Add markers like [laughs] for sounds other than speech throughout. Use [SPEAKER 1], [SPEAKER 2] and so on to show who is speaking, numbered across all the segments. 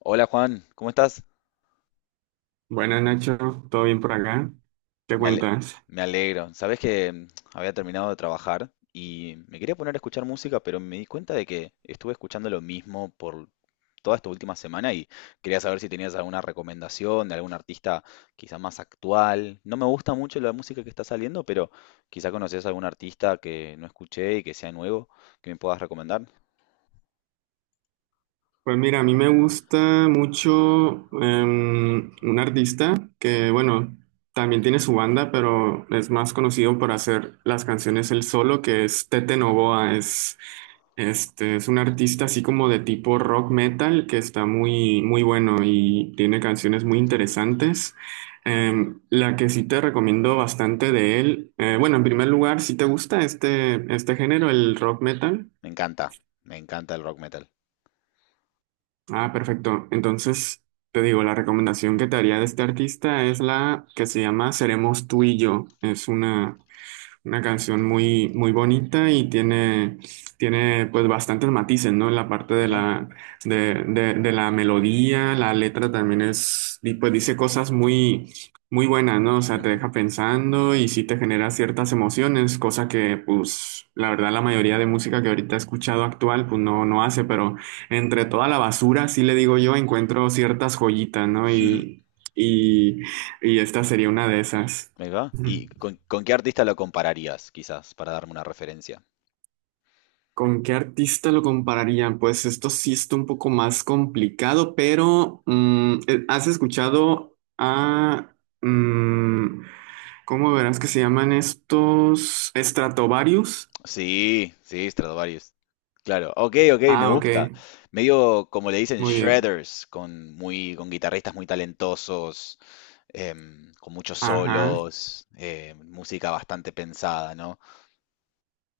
[SPEAKER 1] Hola Juan, ¿cómo estás?
[SPEAKER 2] Buenas Nacho, ¿todo bien por acá? ¿Qué
[SPEAKER 1] Me ale-
[SPEAKER 2] cuentas?
[SPEAKER 1] Me alegro. Sabés que había terminado de trabajar y me quería poner a escuchar música, pero me di cuenta de que estuve escuchando lo mismo por toda esta última semana y quería saber si tenías alguna recomendación de algún artista quizá más actual. No me gusta mucho la música que está saliendo, pero quizá conoces algún artista que no escuché y que sea nuevo, que me puedas recomendar.
[SPEAKER 2] Pues mira, a mí me gusta mucho un artista que, bueno, también tiene su banda, pero es más conocido por hacer las canciones él solo, que es Tete Novoa. Es Este es un artista así como de tipo rock metal que está muy, muy bueno y tiene canciones muy interesantes. La que sí te recomiendo bastante de él, bueno, en primer lugar, si te gusta este género, el rock metal,
[SPEAKER 1] Me encanta, me encanta el rock metal.
[SPEAKER 2] ah, perfecto. Entonces, te digo, la recomendación que te haría de este artista es la que se llama Seremos tú y yo. Una canción muy, muy bonita y tiene pues bastantes matices, ¿no? En la parte de
[SPEAKER 1] Ajá,
[SPEAKER 2] de la melodía, la letra también es, y pues dice cosas muy, muy buenas, ¿no? O sea, te
[SPEAKER 1] ujú.
[SPEAKER 2] deja pensando y sí te genera ciertas emociones, cosa que pues la verdad la mayoría de música que ahorita he escuchado actual pues no, no hace, pero entre toda la basura, sí le digo yo, encuentro ciertas joyitas, ¿no?
[SPEAKER 1] [laughs]
[SPEAKER 2] Y, y esta sería una de esas.
[SPEAKER 1] Ahí va. ¿Y
[SPEAKER 2] [laughs]
[SPEAKER 1] con qué artista lo compararías, quizás, para darme una referencia?
[SPEAKER 2] ¿Con qué artista lo compararía? Pues esto sí está un poco más complicado, pero ¿has escuchado a... mm, ¿cómo verás que se llaman estos? ¿Stratovarius?
[SPEAKER 1] Sí, sí, Stradivarius. Claro. Ok, ok, me
[SPEAKER 2] Ah, ok,
[SPEAKER 1] gusta. Medio como le dicen
[SPEAKER 2] muy bien.
[SPEAKER 1] shredders, con muy, con guitarristas muy talentosos, con muchos
[SPEAKER 2] Ajá,
[SPEAKER 1] solos, música bastante pensada, ¿no?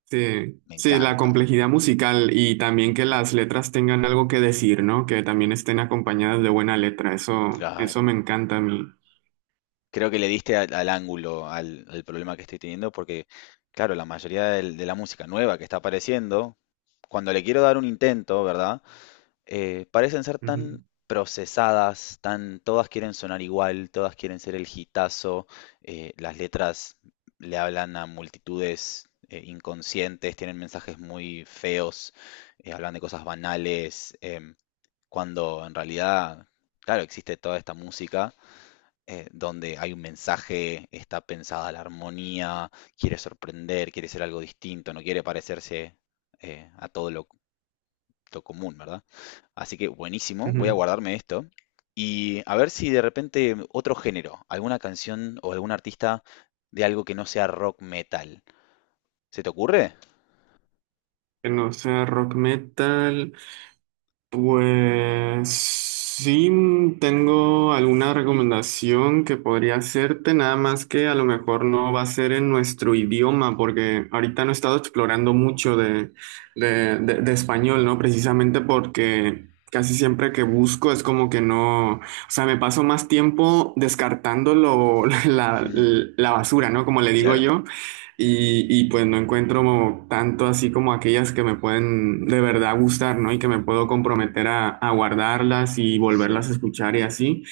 [SPEAKER 2] sí.
[SPEAKER 1] Me
[SPEAKER 2] Sí, la
[SPEAKER 1] encanta.
[SPEAKER 2] complejidad musical y también que las letras tengan algo que decir, ¿no? Que también estén acompañadas de buena letra. Eso
[SPEAKER 1] Claro.
[SPEAKER 2] me encanta a mí.
[SPEAKER 1] Creo que le diste al ángulo, al problema que estoy teniendo, porque, claro, la mayoría de la música nueva que está apareciendo, cuando le quiero dar un intento, ¿verdad? Parecen ser tan
[SPEAKER 2] Ujú,
[SPEAKER 1] procesadas, tan, todas quieren sonar igual, todas quieren ser el hitazo, las letras le hablan a multitudes inconscientes, tienen mensajes muy feos, hablan de cosas banales, cuando en realidad, claro, existe toda esta música donde hay un mensaje, está pensada la armonía, quiere sorprender, quiere ser algo distinto, no quiere parecerse a todo lo común, ¿verdad? Así que buenísimo, voy a
[SPEAKER 2] ujú.
[SPEAKER 1] guardarme esto. Y a ver si de repente otro género, alguna canción o algún artista de algo que no sea rock metal. ¿Se te ocurre?
[SPEAKER 2] Que no sea rock metal. Pues sí, tengo alguna recomendación que podría hacerte, nada más que a lo mejor no va a ser en nuestro idioma, porque ahorita no he estado explorando mucho de español, ¿no? Precisamente porque casi siempre que busco es como que no, o sea, me paso más tiempo descartando lo- [laughs]
[SPEAKER 1] [laughs] Ujú,
[SPEAKER 2] la basura, ¿no? Como le digo
[SPEAKER 1] claro,
[SPEAKER 2] yo pues no encuentro tanto así como aquellas que me pueden de verdad gustar, ¿no? Y que me puedo comprometer a guardarlas y
[SPEAKER 1] sí.
[SPEAKER 2] volverlas a escuchar y así.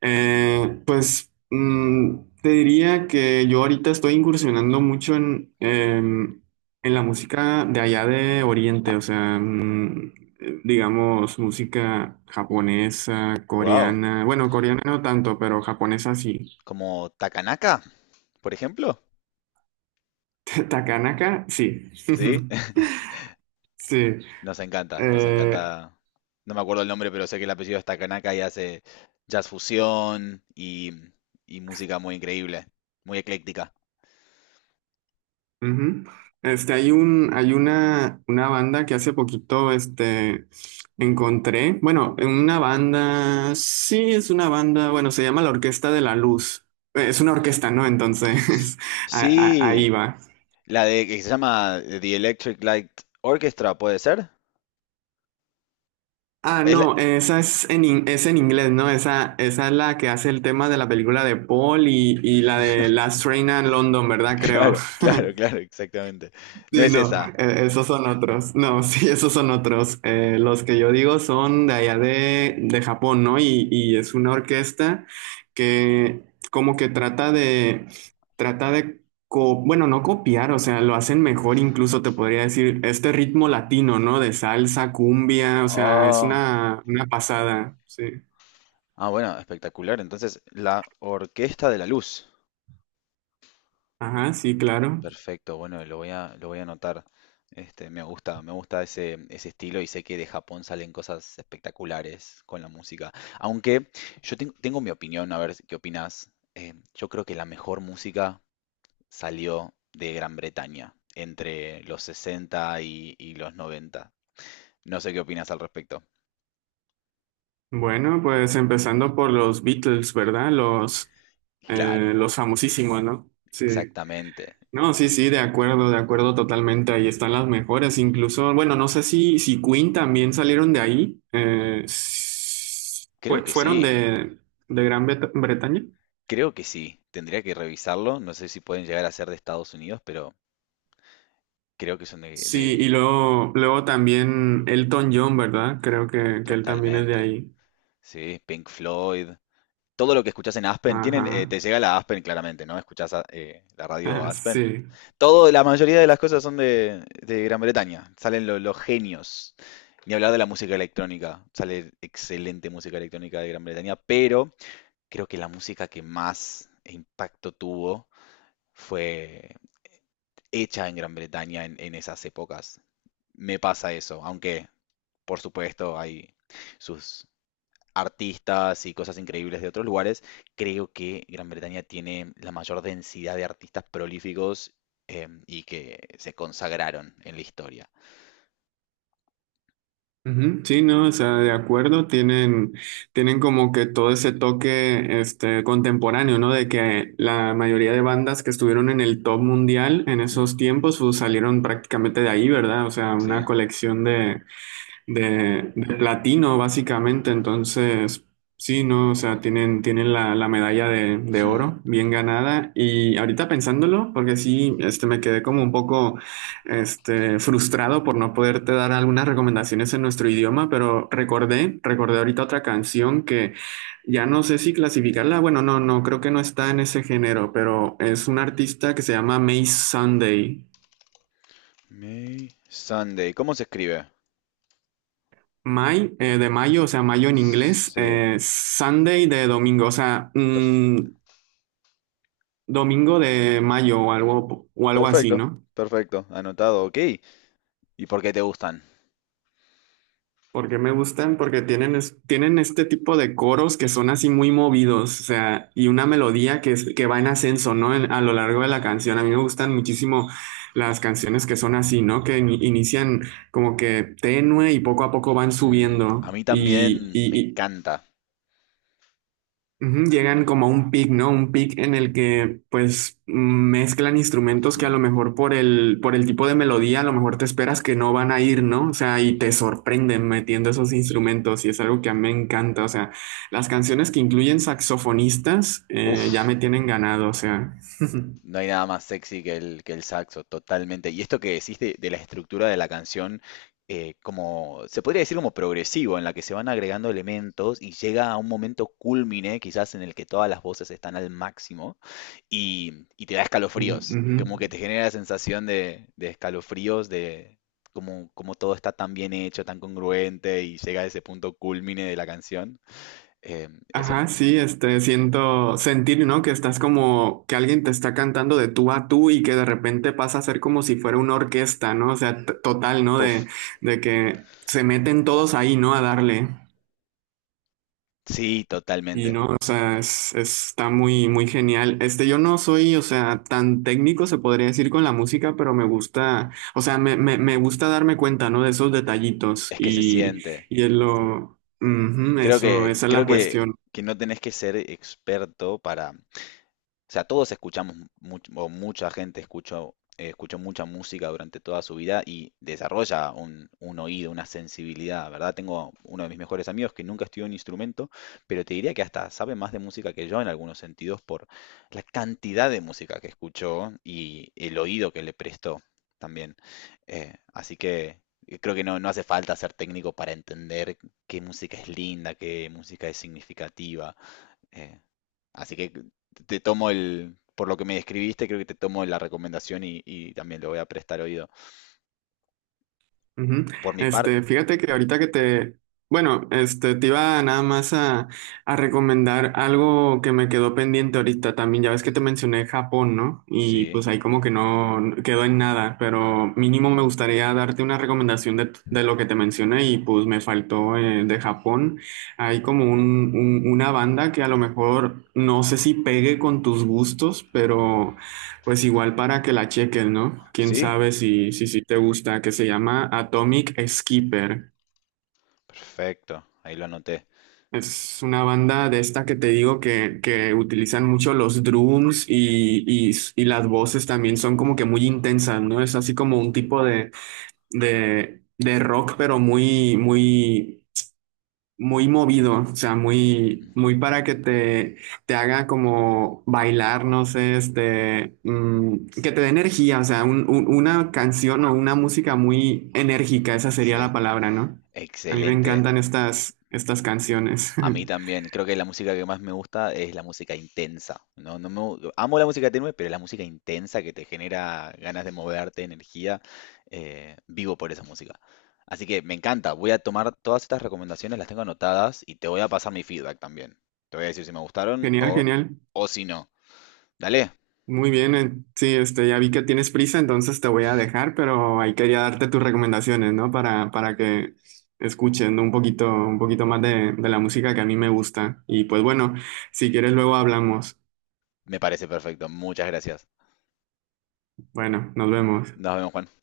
[SPEAKER 2] Te diría que yo ahorita estoy incursionando mucho en la música de allá de Oriente, o sea, digamos, música japonesa,
[SPEAKER 1] Wow,
[SPEAKER 2] coreana, bueno, coreana no tanto, pero japonesa sí.
[SPEAKER 1] como Takanaka, por ejemplo.
[SPEAKER 2] [laughs] Takanaka, sí.
[SPEAKER 1] Sí, [laughs]
[SPEAKER 2] [laughs] Sí.
[SPEAKER 1] nos encanta, nos
[SPEAKER 2] Eh,
[SPEAKER 1] encanta. No me acuerdo el nombre, pero sé que el apellido es Takanaka y hace jazz fusión y música muy increíble, muy ecléctica.
[SPEAKER 2] ujú. Este, hay una banda que hace poquito, este, encontré. Bueno, una banda, sí, es una banda, bueno, se llama la Orquesta de la Luz. Es una orquesta, ¿no?
[SPEAKER 1] S-
[SPEAKER 2] Entonces, [laughs] a- ahí
[SPEAKER 1] Sí,
[SPEAKER 2] va.
[SPEAKER 1] la de que se llama The Electric Light Orchestra, ¿puede ser?
[SPEAKER 2] Ah,
[SPEAKER 1] Es la-
[SPEAKER 2] no, esa es es en inglés, ¿no? Esa es la que hace el tema de la película de Paul y la de Last Train a London,
[SPEAKER 1] [laughs]
[SPEAKER 2] ¿verdad? Creo.
[SPEAKER 1] Claro, claro, claro, exactamente. No
[SPEAKER 2] Sí,
[SPEAKER 1] es
[SPEAKER 2] no,
[SPEAKER 1] esa.
[SPEAKER 2] esos son otros. No, [laughs] sí, esos son otros. Los que yo digo son de allá de Japón, ¿no? Y es una orquesta que como que trata de, co- bueno, no copiar, o sea, lo hacen mejor, incluso te podría decir, este ritmo latino, ¿no? De salsa, cumbia, o sea, es
[SPEAKER 1] Oh,
[SPEAKER 2] una pasada, sí.
[SPEAKER 1] ah, bueno, espectacular. Entonces, la Orquesta de la Luz.
[SPEAKER 2] Ajá, sí, claro.
[SPEAKER 1] Perfecto, bueno, lo voy a anotar. Este, me gusta ese, ese estilo y sé que de Japón salen cosas espectaculares con la música. Aunque yo tengo mi opinión, a ver qué opinas. Yo creo que la mejor música salió de Gran Bretaña entre los 60 y los noventa. No sé qué opinas al respecto.
[SPEAKER 2] Bueno, pues empezando por los Beatles, ¿verdad?
[SPEAKER 1] Claro,
[SPEAKER 2] Los famosísimos, ¿no? Sí.
[SPEAKER 1] exactamente.
[SPEAKER 2] No, sí, sí, de acuerdo totalmente. Ahí están las mejores. Incluso, bueno, no sé si, si Queen también salieron de ahí.
[SPEAKER 1] Creo que
[SPEAKER 2] Fueron
[SPEAKER 1] sí,
[SPEAKER 2] de Gran Bretaña.
[SPEAKER 1] creo que sí. Tendría que revisarlo. No sé si pueden llegar a ser de Estados Unidos, pero creo que son de,
[SPEAKER 2] Sí,
[SPEAKER 1] de-
[SPEAKER 2] y luego también Elton John, ¿verdad? Creo que él también es de
[SPEAKER 1] Totalmente.
[SPEAKER 2] ahí.
[SPEAKER 1] Sí, Pink Floyd, todo lo que escuchás en Aspen, tienen,
[SPEAKER 2] Ajá.
[SPEAKER 1] te llega la Aspen claramente, ¿no? La radio
[SPEAKER 2] [laughs]
[SPEAKER 1] Aspen.
[SPEAKER 2] Sí.
[SPEAKER 1] Todo, la mayoría de las cosas son de Gran Bretaña. Salen los genios. Ni hablar de la música electrónica. Sale excelente música electrónica de Gran Bretaña, pero creo que la música que más impacto tuvo fue hecha en Gran Bretaña en esas épocas. Me pasa eso, aunque por supuesto hay sus artistas y cosas increíbles de otros lugares, creo que Gran Bretaña tiene la mayor densidad de artistas prolíficos y que se consagraron en la historia.
[SPEAKER 2] Ujú, sí, no, o sea, de acuerdo, tienen como que todo ese toque este, contemporáneo, ¿no? De que la mayoría de bandas que estuvieron en el top mundial en
[SPEAKER 1] Mm,
[SPEAKER 2] esos tiempos, pues, salieron prácticamente de ahí, ¿verdad? O sea, una
[SPEAKER 1] sí.
[SPEAKER 2] colección de platino, básicamente. Entonces, sí, ¿no? O sea, tienen la medalla de
[SPEAKER 1] Mm.
[SPEAKER 2] oro bien ganada. Y ahorita pensándolo, porque sí, este, me quedé como un poco este, frustrado por no poderte dar algunas recomendaciones en nuestro idioma, pero recordé ahorita otra canción que ya no sé si clasificarla. Bueno, no, no, creo que no está en ese género, pero es un artista que se llama May Sunday.
[SPEAKER 1] May Sunday. ¿Cómo se escribe?
[SPEAKER 2] May, de mayo, o sea, mayo en inglés,
[SPEAKER 1] Sí,
[SPEAKER 2] Sunday de domingo, o sea,
[SPEAKER 1] perfecto.
[SPEAKER 2] domingo de mayo o algo así,
[SPEAKER 1] Perfecto,
[SPEAKER 2] ¿no?
[SPEAKER 1] perfecto. Anotado, ok. ¿Y por qué te gustan?
[SPEAKER 2] Porque me gustan, porque tienen, es- tienen este tipo de coros que son así muy movidos, o sea, y una melodía que, es- que va en ascenso, ¿no? En- a lo largo de la canción. A mí me gustan muchísimo las canciones que son así, ¿no? Que in- inician como que tenue y poco a poco van
[SPEAKER 1] Mm, a
[SPEAKER 2] subiendo.
[SPEAKER 1] mí también me encanta.
[SPEAKER 2] Ujú, llegan como a un pic, ¿no? Un pic en el que pues mezclan instrumentos que a
[SPEAKER 1] Mm.
[SPEAKER 2] lo mejor por por el tipo de melodía a lo mejor te esperas que no van a ir, ¿no? O sea, y te sorprenden metiendo esos instrumentos y es algo que a mí me encanta. O sea, las canciones que incluyen saxofonistas ya
[SPEAKER 1] Uf,
[SPEAKER 2] me tienen ganado, o sea. [laughs]
[SPEAKER 1] no hay nada más sexy que el saxo, totalmente. Y esto que decís de la estructura de la canción, como se podría decir como progresivo, en la que se van agregando elementos y llega a un momento cúlmine, quizás en el que todas las voces están al máximo y te da escalofríos,
[SPEAKER 2] Ujú.
[SPEAKER 1] como que te genera la sensación de escalofríos, de como, como todo está tan bien hecho, tan congruente y llega a ese punto cúlmine de la canción. Eh, eso,
[SPEAKER 2] Ajá, sí, este, sentir, ¿no? Que estás como que alguien te está cantando de tú a tú y que de repente pasa a ser como si fuera una orquesta, ¿no? O sea, t- total, ¿no?
[SPEAKER 1] puff,
[SPEAKER 2] De que se meten todos ahí, ¿no? A darle.
[SPEAKER 1] sí,
[SPEAKER 2] Y
[SPEAKER 1] totalmente.
[SPEAKER 2] no, o sea, está muy, muy genial. Este, yo no soy, o sea, tan técnico se podría decir con la música, pero me gusta, o sea, me gusta darme cuenta, ¿no? De esos detallitos
[SPEAKER 1] Es que se siente.
[SPEAKER 2] y es lo, ujú,
[SPEAKER 1] Creo
[SPEAKER 2] eso,
[SPEAKER 1] que,
[SPEAKER 2] esa es
[SPEAKER 1] creo
[SPEAKER 2] la
[SPEAKER 1] que,
[SPEAKER 2] cuestión.
[SPEAKER 1] que no tenés que ser experto para, o sea, todos escuchamos, o mucha gente escuchó, escuchó mucha música durante toda su vida y desarrolla un oído, una sensibilidad, ¿verdad? Tengo uno de mis mejores amigos que nunca estudió un instrumento, pero te diría que hasta sabe más de música que yo en algunos sentidos por la cantidad de música que escuchó y el oído que le prestó también. Así que creo que no, no hace falta ser técnico para entender qué música es linda, qué música es significativa, eh, así que te tomo el, por lo que me describiste, creo que te tomo la recomendación y también le voy a prestar oído.
[SPEAKER 2] Ujú.
[SPEAKER 1] Por mi parte,
[SPEAKER 2] Este, fíjate que ahorita que te, bueno, este, te iba nada más a recomendar algo que me quedó pendiente ahorita también. Ya ves que te mencioné Japón, ¿no? Y
[SPEAKER 1] sí,
[SPEAKER 2] pues ahí como que no quedó en nada, pero mínimo me gustaría darte una recomendación de lo que te mencioné y pues me faltó de Japón. Hay como una banda que a lo mejor no sé si pegue con tus gustos, pero pues igual para que la chequen, ¿no? Quién
[SPEAKER 1] sí,
[SPEAKER 2] sabe si te gusta, que se llama Atomic Skipper.
[SPEAKER 1] perfecto, ahí lo anoté.
[SPEAKER 2] Es una banda de esta que te digo que utilizan mucho los drums y las voces también son como que muy intensas, ¿no? Es así como un tipo de rock, pero muy movido, o sea, muy,
[SPEAKER 1] Ujú,
[SPEAKER 2] muy para que te haga como bailar, no sé, este, que te dé energía, o sea, una canción o una música muy enérgica, esa sería
[SPEAKER 1] sí,
[SPEAKER 2] la palabra, ¿no? A mí me
[SPEAKER 1] excelente.
[SPEAKER 2] encantan estas canciones.
[SPEAKER 1] A mí
[SPEAKER 2] [laughs]
[SPEAKER 1] también, creo que la música que más me gusta es la música intensa. No, amo la música tenue, pero la música intensa que te genera ganas de moverte, energía, vivo por esa música. Así que me encanta, voy a tomar todas estas recomendaciones, las tengo anotadas y te voy a pasar mi feedback también. Te voy a decir si me gustaron
[SPEAKER 2] Genial, genial.
[SPEAKER 1] o si no. Dale,
[SPEAKER 2] Muy bien, sí, este, ya vi que tienes prisa, entonces te voy a dejar, pero ahí quería darte tus recomendaciones, ¿no? Para que escuchen un poquito más de la música que a mí me gusta. Y pues bueno, si quieres luego hablamos.
[SPEAKER 1] me parece perfecto. Muchas gracias.
[SPEAKER 2] Bueno, nos vemos.
[SPEAKER 1] Nos vemos, Juan.